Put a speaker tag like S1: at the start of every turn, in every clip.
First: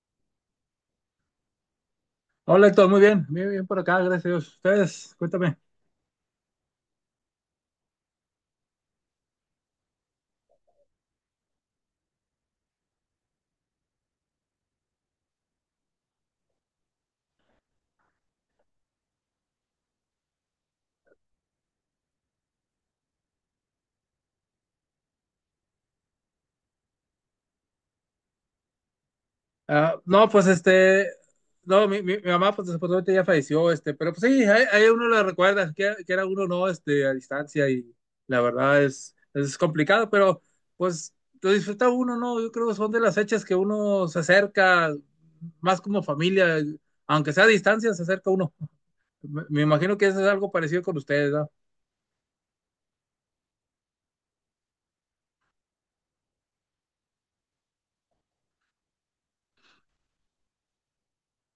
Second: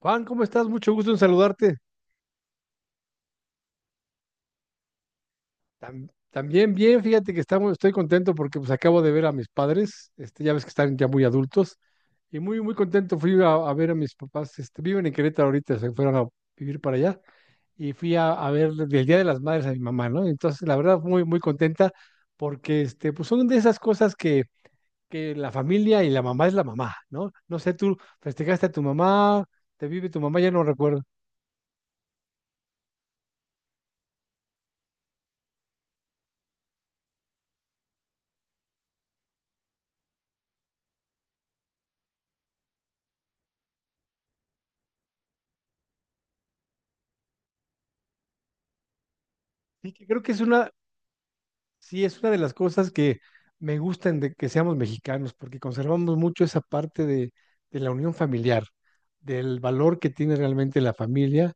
S1: Juan, ¿cómo estás? Mucho gusto en saludarte.
S2: Hola Héctor, muy bien por acá, gracias a Dios. Ustedes, cuéntame.
S1: También bien, fíjate que estoy contento porque pues acabo de ver a mis padres, este, ya ves que están ya muy adultos, y muy, muy contento fui a ver a mis papás, este, viven en Querétaro ahorita, se fueron a vivir para allá, y fui a ver del Día de las Madres a mi mamá, ¿no? Entonces, la verdad, muy, muy contenta porque, este, pues son de esas que la familia y la mamá es la mamá, ¿no? No sé, tú festejaste a tu mamá, te
S2: Ah,
S1: vive tu
S2: no,
S1: mamá,
S2: pues
S1: ya no recuerdo.
S2: no, mi mamá pues desafortunadamente ya falleció, pero pues sí, ahí uno la recuerda, que era uno no, a distancia y la verdad es complicado, pero pues lo disfruta uno, ¿no? Yo creo que son de las fechas que uno se acerca más como familia, aunque sea a distancia, se acerca uno. Me
S1: Y
S2: imagino
S1: que
S2: que eso
S1: creo
S2: es
S1: que es
S2: algo
S1: una,
S2: parecido con ustedes, ¿no?
S1: Sí, es una de las cosas que me gustan de que seamos mexicanos, porque conservamos mucho esa de la unión familiar, del valor que tiene realmente la familia.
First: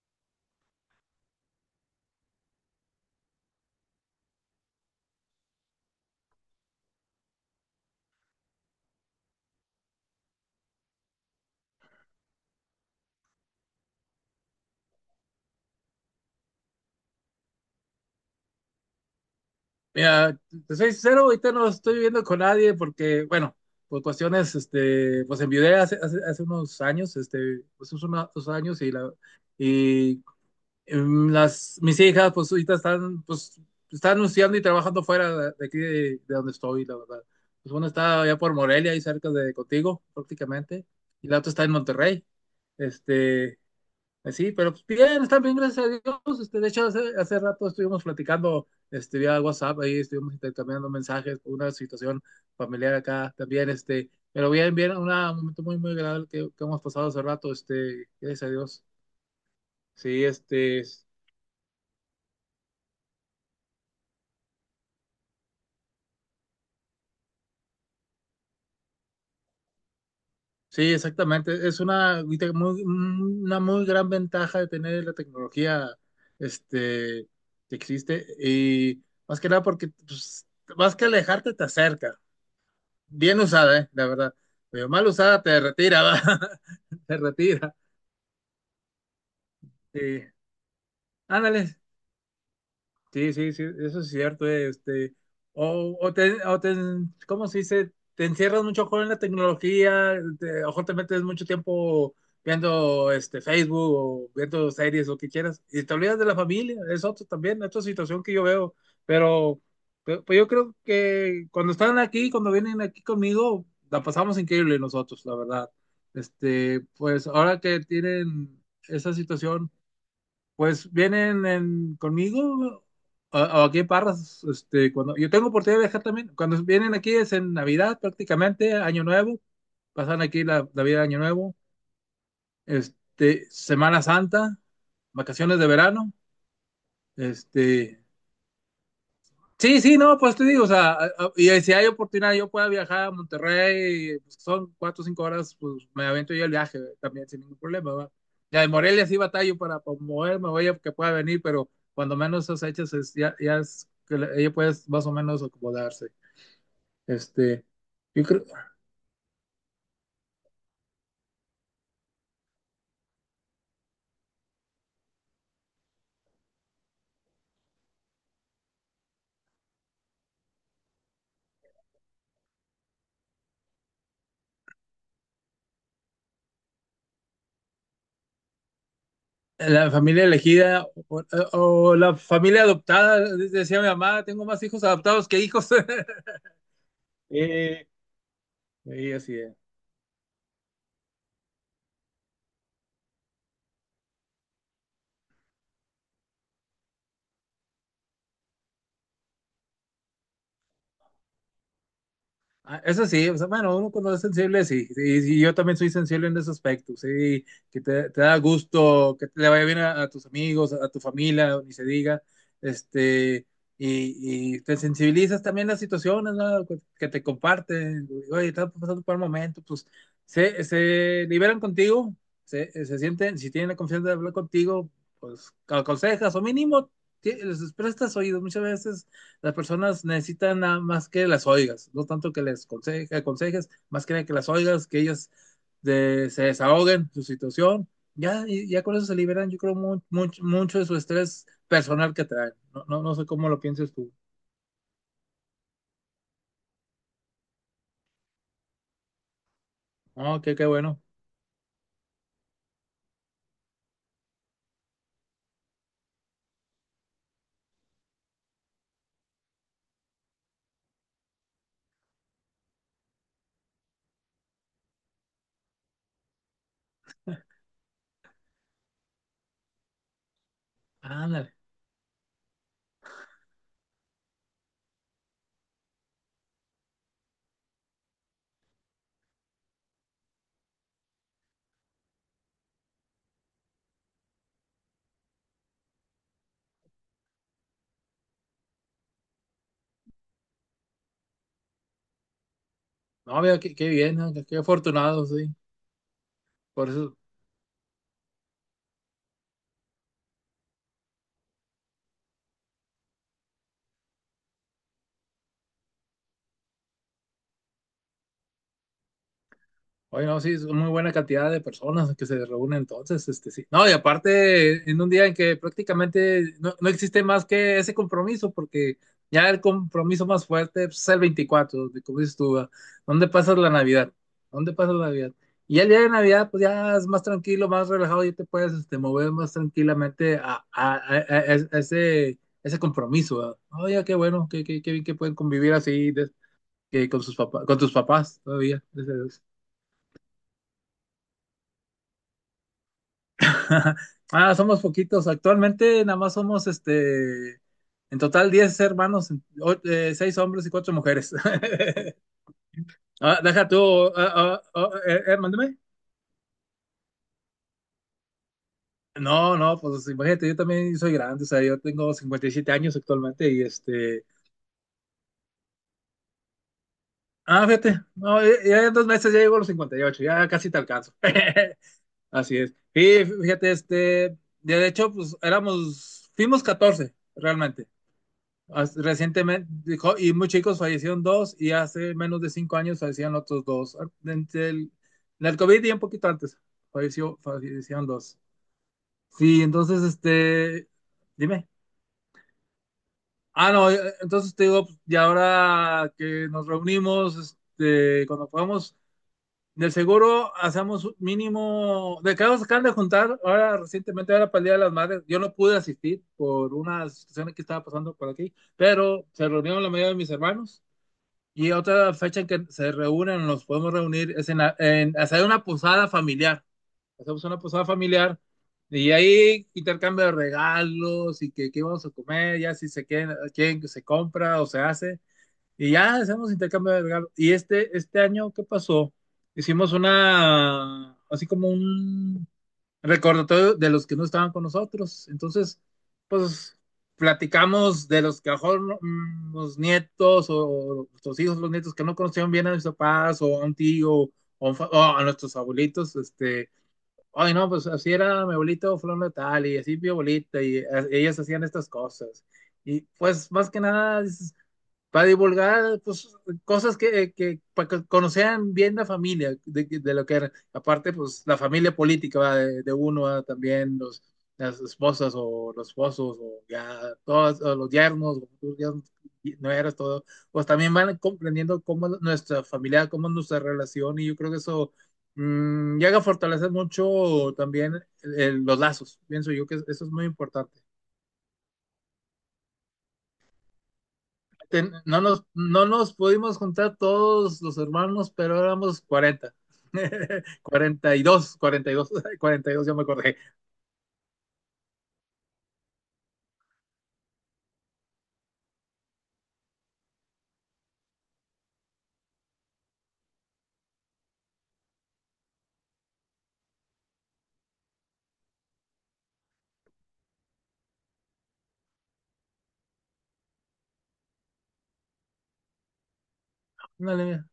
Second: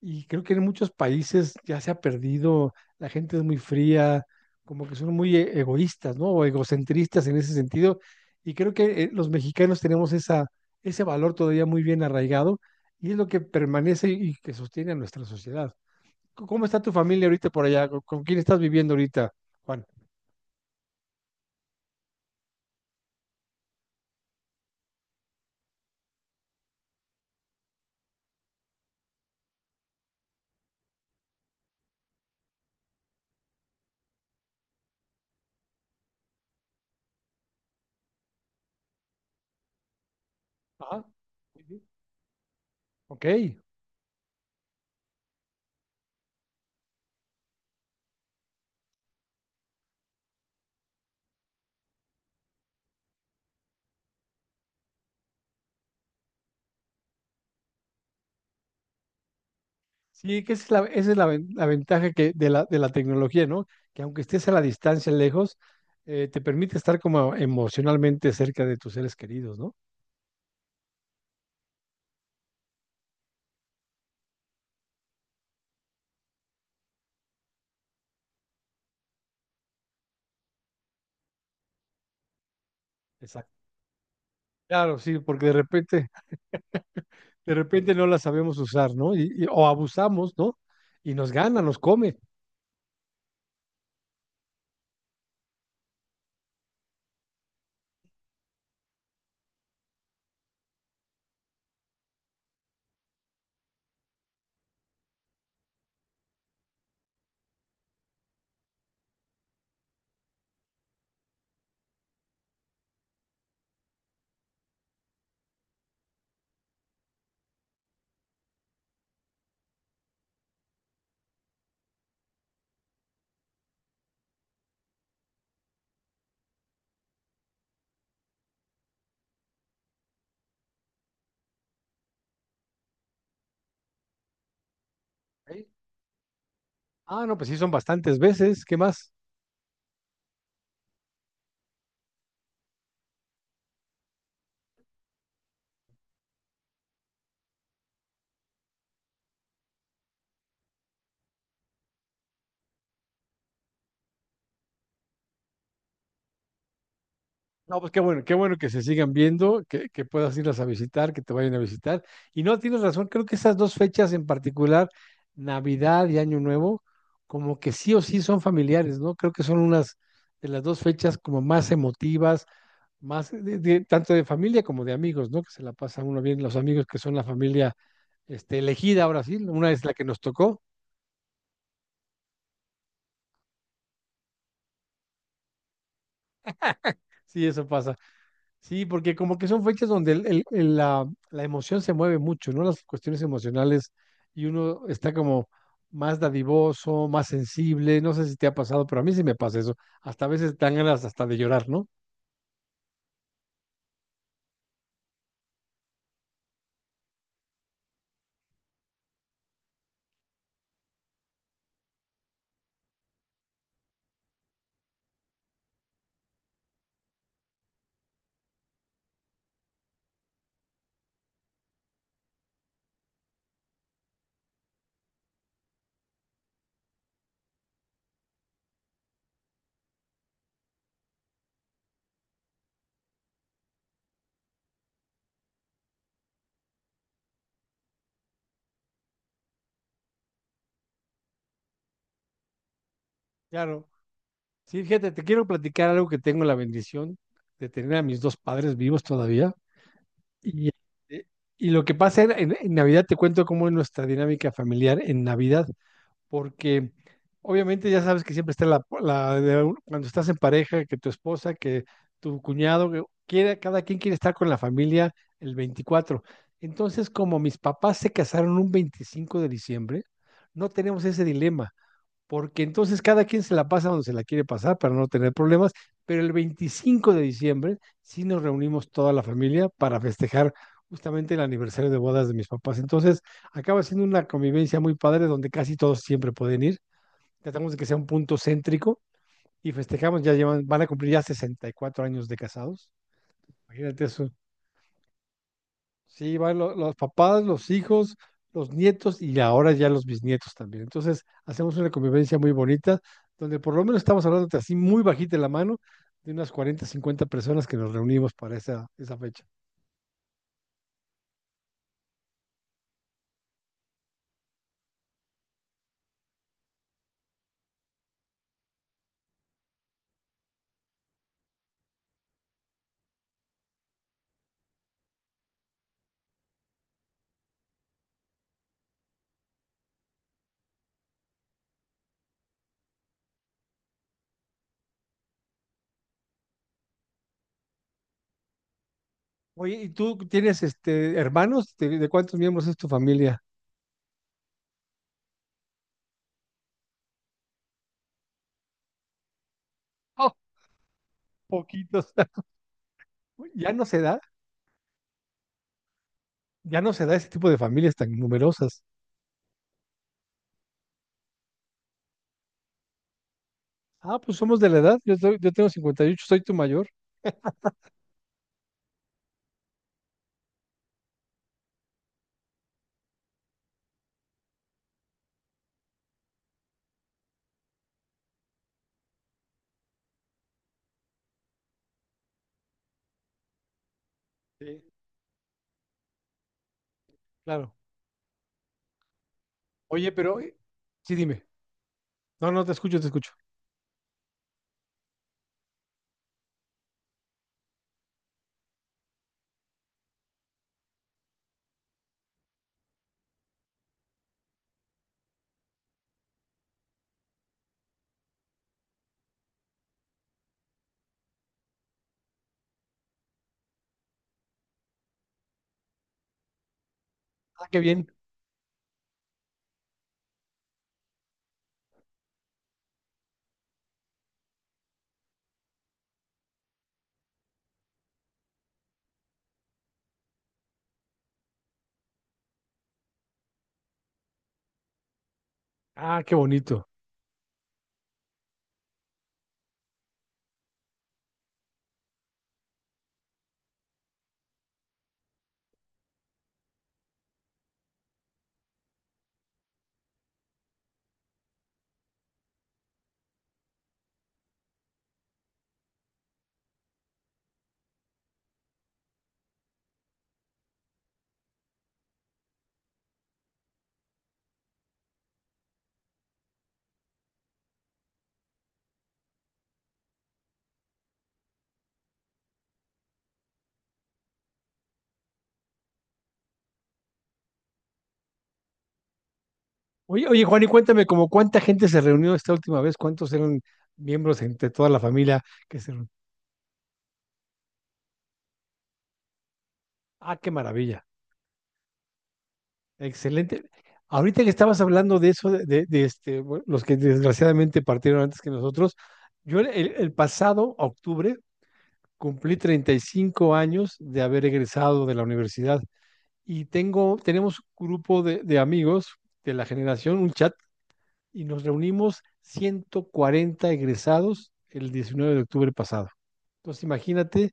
S1: Y creo que en muchos países ya se ha perdido, la gente es muy fría, como que son muy egoístas, ¿no? O egocentristas en ese sentido. Y creo que los mexicanos tenemos ese valor todavía muy bien arraigado y es lo que permanece y que sostiene a nuestra sociedad. ¿Cómo está tu familia ahorita por allá? ¿Con quién estás viviendo ahorita, Juan?
S2: Mira, te soy sincero, ahorita no estoy viviendo con nadie porque, bueno, por cuestiones, pues enviudé hace unos años, pues hace unos 2 años y mis hijas, pues ahorita están, pues, están anunciando y trabajando fuera de aquí de donde estoy, la verdad. Pues una está allá por Morelia, ahí cerca de contigo, prácticamente,
S1: Ajá.
S2: y la otra
S1: Sí,
S2: está en
S1: sí.
S2: Monterrey.
S1: Ok.
S2: Este, pues sí, pero pues, bien, están bien, gracias a Dios. De hecho, hace rato estuvimos platicando vía WhatsApp, ahí estuvimos intercambiando mensajes por una situación familiar acá también. Pero bien, bien, un momento muy, muy agradable que hemos pasado hace rato. Gracias a Dios. Sí,
S1: Sí, que esa es la, ven- la ventaja de la tecnología, ¿no? Que aunque estés a la distancia lejos, te permite estar como emocionalmente cerca de tus seres queridos, ¿no?
S2: sí, exactamente. Es una muy gran ventaja de tener la tecnología este, que existe y más que nada porque pues, más que alejarte te acerca. Bien
S1: Exacto.
S2: usada, ¿eh? La verdad. Pero
S1: Claro,
S2: mal
S1: sí,
S2: usada
S1: porque
S2: te retira, ¿va? Te
S1: de
S2: retira.
S1: repente no la sabemos usar, ¿no? O
S2: Sí.
S1: abusamos, ¿no? Y nos gana, nos
S2: Ándale,
S1: come.
S2: sí, sí, sí, eso es cierto, o, o te, o te, ¿cómo se dice? Te encierras mucho con la tecnología, te, a lo mejor te metes mucho tiempo viendo Facebook o viendo series o que quieras, y te olvidas de la familia, es otro también, otra situación que yo veo, pero pues yo creo que cuando están aquí, cuando vienen aquí conmigo, la pasamos increíble nosotros, la verdad. Pues ahora que tienen esa situación pues vienen conmigo o aquí en Parras, cuando yo tengo oportunidad de viajar también. Cuando vienen aquí es en Navidad prácticamente, Año Nuevo, pasan aquí la Navidad, Año Nuevo, Semana Santa, vacaciones
S1: Sí.
S2: de verano.
S1: Ah, no, pues sí, son
S2: este,
S1: bastantes veces. ¿Qué más?
S2: Sí, sí, no, pues te digo, o sea, y si hay oportunidad, yo pueda viajar a Monterrey, pues, son 4 o 5 horas, pues me avento yo el viaje, ¿verdad? También sin ningún problema, ¿va? Ya de Morelia sí batallo para moverme, oye, que pueda venir, pero cuando menos esas fechas ya es que ella puede más o menos acomodarse. Este,
S1: No, pues
S2: yo
S1: qué
S2: creo,
S1: bueno que se sigan viendo, que puedas irlas a visitar, que te vayan a visitar. Y no, tienes razón, creo que esas dos fechas en particular, Navidad y Año Nuevo, como que sí o sí son familiares, ¿no? Creo que son unas de las dos fechas como más emotivas, más tanto de familia como de amigos, ¿no? Que se la pasa uno bien, los amigos que son la familia este, elegida ahora sí, una es
S2: la
S1: la que nos
S2: familia
S1: tocó,
S2: elegida o la familia adoptada, decía mi mamá, tengo más hijos adoptados que hijos.
S1: sí, eso
S2: Eh,
S1: pasa. Sí,
S2: Y
S1: porque como
S2: así
S1: que son
S2: es.
S1: fechas donde la emoción se mueve mucho, ¿no? Las cuestiones emocionales y uno está como más dadivoso, más sensible, no sé si te ha pasado, pero a mí sí me pasa eso. Hasta a veces dan ganas hasta de llorar, ¿no?
S2: Ah, eso sí, o sea, bueno, uno cuando es sensible, sí, sí, sí, yo también soy sensible en ese aspecto, sí, que te da gusto, que te le vaya bien a tus amigos, a tu familia, ni se diga, este, y te sensibilizas también las situaciones, ¿no? Que te comparten, oye, estás pasando por un momento, pues se liberan contigo, se sienten, si tienen la confianza de hablar contigo, pues aconsejas o mínimo les prestas oídos, muchas veces las personas necesitan nada más que las oigas, no tanto que les aconsejes, más que las oigas, que ellas se desahoguen su situación. Ya, ya con eso se liberan, yo creo, mucho de su estrés personal que traen. No, no, no sé cómo lo
S1: Claro.
S2: pienses tú.
S1: Sí, fíjate, te quiero platicar algo que tengo la bendición de tener a mis dos padres vivos todavía.
S2: No, qué
S1: Y,
S2: bueno.
S1: eh, y lo que pasa en Navidad, te cuento cómo es nuestra dinámica familiar en Navidad. Porque obviamente ya sabes que siempre está cuando estás en pareja, que tu esposa, que tu cuñado, que quiere, cada quien quiere estar con la familia el 24. Entonces, como mis papás se casaron un 25 de diciembre, no tenemos ese
S2: Ándale.
S1: dilema porque entonces cada quien se la pasa donde se la quiere pasar para no tener problemas, pero el 25 de diciembre sí nos reunimos toda la familia para festejar justamente el aniversario de bodas de mis papás. Entonces acaba siendo una convivencia muy padre donde casi todos siempre pueden ir. Tratamos de que sea un punto céntrico y festejamos, ya llevan, van a cumplir ya 64 años de casados.
S2: No, mira, qué
S1: Imagínate
S2: bien,
S1: eso.
S2: ¿no? Qué afortunado, sí.
S1: Sí, van
S2: Por
S1: los
S2: eso.
S1: papás, los hijos, los nietos y ahora ya los bisnietos también. Entonces, hacemos una convivencia muy bonita, donde por lo menos estamos hablando de así muy bajita la mano, de unas 40, 50 personas que nos reunimos para esa fecha.
S2: Oye, no, sí, es una muy buena cantidad de personas que se reúnen entonces, sí. No, y aparte, en un día en que prácticamente no existe más que ese compromiso, porque ya el compromiso más fuerte pues, es el 24 de como dices tú, ¿verdad? ¿Dónde pasas la Navidad? ¿Dónde pasas la Navidad? Y ya el día de Navidad, pues ya es más tranquilo, más relajado, ya te puedes, mover más tranquilamente a ese compromiso, ¿verdad? Oye, qué bueno, qué, qué bien que pueden convivir así de- que con sus papás, con tus papás todavía, gracias a Dios.
S1: Oye, ¿y tú tienes este hermanos? De cuántos miembros es tu familia?
S2: Ah, somos poquitos. Actualmente nada más somos, en total 10 hermanos,
S1: Oh,
S2: seis hombres y 4 mujeres.
S1: poquitos.
S2: Ah, deja
S1: Ya
S2: tú,
S1: no se da,
S2: mándeme.
S1: ya no se da ese tipo de familias tan numerosas.
S2: No, no, pues imagínate, yo también soy grande, o sea, yo tengo 57 años actualmente.
S1: Ah, pues somos de la edad. Yo tengo 58. Soy tu mayor.
S2: Ah, fíjate, no, ya en 2 meses ya llego a los 58. Ya casi te alcanzo. Así es. Y fíjate, de hecho, pues fuimos 14, realmente. Recientemente, dijo, y muy chicos fallecieron dos y hace menos de 5 años fallecían otros dos. Ah, Entre
S1: Sí,
S2: el, en el COVID y un poquito antes falleció,
S1: claro.
S2: fallecieron dos. Sí, entonces,
S1: Oye, pero sí, dime.
S2: dime.
S1: No, no, te escucho, te escucho.
S2: Ah, no, entonces te digo, pues, y ahora que nos reunimos, cuando podamos, del seguro hacemos un mínimo, de que acaban de juntar, ahora recientemente, ahora para el Día de las Madres, yo no pude asistir por una situación que estaba pasando por aquí, pero se reunieron la mayoría de mis hermanos. Y otra fecha en que se reúnen, nos podemos reunir, es en hacer una posada familiar. Hacemos una
S1: Ah, qué
S2: posada
S1: bien.
S2: familiar y ahí intercambio de regalos y que, qué vamos a comer, ya si quieren que se compra o se hace. Y ya hacemos intercambio de regalos. Y este año, ¿qué pasó? Hicimos así como un, recordatorio de los que no estaban con nosotros. Entonces,
S1: Ah, qué
S2: pues
S1: bonito.
S2: platicamos de los que a lo mejor no, los nietos o nuestros hijos, los nietos que no conocieron bien a nuestros papás o a un tío o a nuestros abuelitos, ay no, pues así era mi abuelito fulano de tal y así mi abuelita y ellas hacían estas cosas. Y pues más que nada dices, para divulgar pues, cosas para que conocieran bien la familia, de lo que era. Aparte, pues la familia política, ¿va? De uno, ¿va? También las esposas o los esposos, o ya todos o los yernos, no eras todo. Pues también van comprendiendo cómo es nuestra familia, cómo es nuestra relación, y yo creo que eso llega a fortalecer mucho también los lazos. Pienso yo que eso es muy
S1: Oye, oye, Juan, y
S2: importante.
S1: cuéntame, ¿como cuánta gente se reunió esta última vez? ¿Cuántos eran miembros entre toda la
S2: No
S1: familia
S2: nos,
S1: que
S2: no
S1: se reunió?
S2: nos pudimos juntar todos los hermanos, pero éramos 40
S1: Ah, qué maravilla.
S2: 42 42 ya me acordé.
S1: Excelente. Ahorita que estabas hablando de eso, este, bueno, los que desgraciadamente partieron antes que nosotros, yo el pasado octubre cumplí 35 años de haber egresado de la universidad y tenemos un grupo de amigos de la generación, un chat y nos reunimos 140 egresados el 19 de octubre pasado. Entonces
S2: Ándale, mira.
S1: imagínate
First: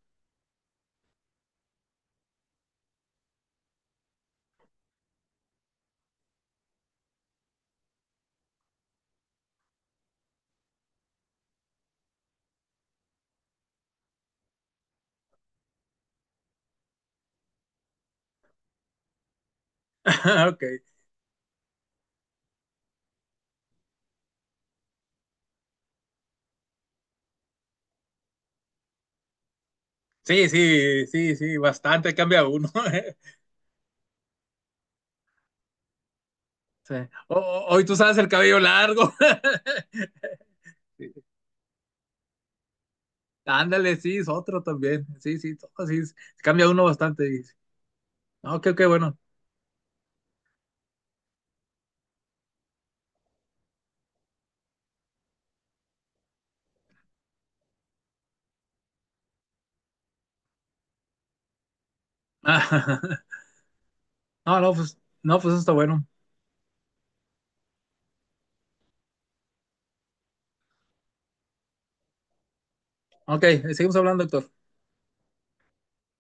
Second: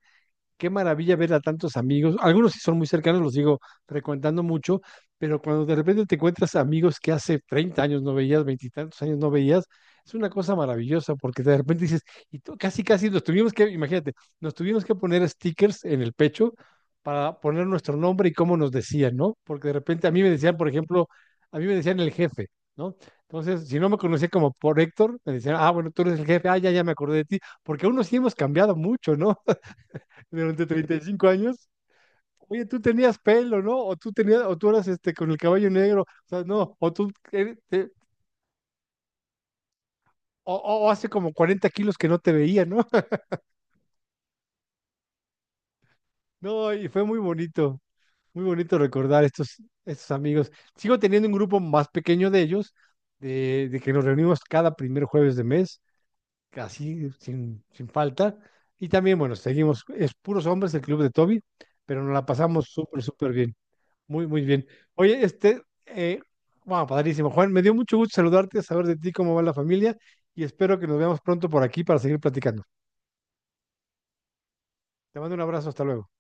S1: qué maravilla ver a tantos amigos. Algunos sí son muy cercanos, los sigo frecuentando mucho, pero cuando de repente te encuentras amigos que hace 30 años no veías, veintitantos años no veías, es una cosa maravillosa porque de repente dices, y tú, casi, casi nos tuvimos que, imagínate, nos tuvimos que poner stickers en el pecho para poner nuestro nombre y cómo nos decían, ¿no? Porque de repente a mí me decían,
S2: Ok.
S1: por ejemplo, a mí me decían el jefe, ¿no? Entonces, si no me conocía como por Héctor, me decían, ah, bueno, tú eres el jefe, ah, ya, ya me acordé de ti, porque uno sí hemos cambiado mucho, ¿no?
S2: Sí,
S1: Durante treinta y
S2: sí,
S1: cinco
S2: sí, sí,
S1: años,
S2: bastante cambia
S1: oye,
S2: uno.
S1: tú tenías pelo, ¿no? O tú tenías, o tú eras este con el cabello negro, o sea, no, o
S2: Sí.
S1: tú eres-
S2: Hoy
S1: te-
S2: tú sabes el cabello largo.
S1: o hace
S2: Sí.
S1: como 40 kilos que no te veía, ¿no?
S2: Ándale, sí, es otro también. Sí, sí, todo, sí, cambia
S1: No,
S2: uno
S1: y fue
S2: bastante.
S1: muy
S2: No, qué,
S1: bonito
S2: qué bueno.
S1: recordar estos amigos. Sigo teniendo un grupo más pequeño de ellos, de que nos reunimos cada primer jueves de mes, casi sin falta. Y también, bueno, seguimos, es puros hombres el club de Toby, pero nos la pasamos súper, súper bien. Muy, muy
S2: No,
S1: bien.
S2: no, pues,
S1: Oye,
S2: no, pues eso
S1: este,
S2: está bueno.
S1: wow, padrísimo. Juan, me dio mucho gusto saludarte, saber de ti, cómo va la familia, y espero que nos veamos pronto por aquí para seguir platicando.
S2: Ok, seguimos hablando, doctor.
S1: Te mando un abrazo, hasta luego.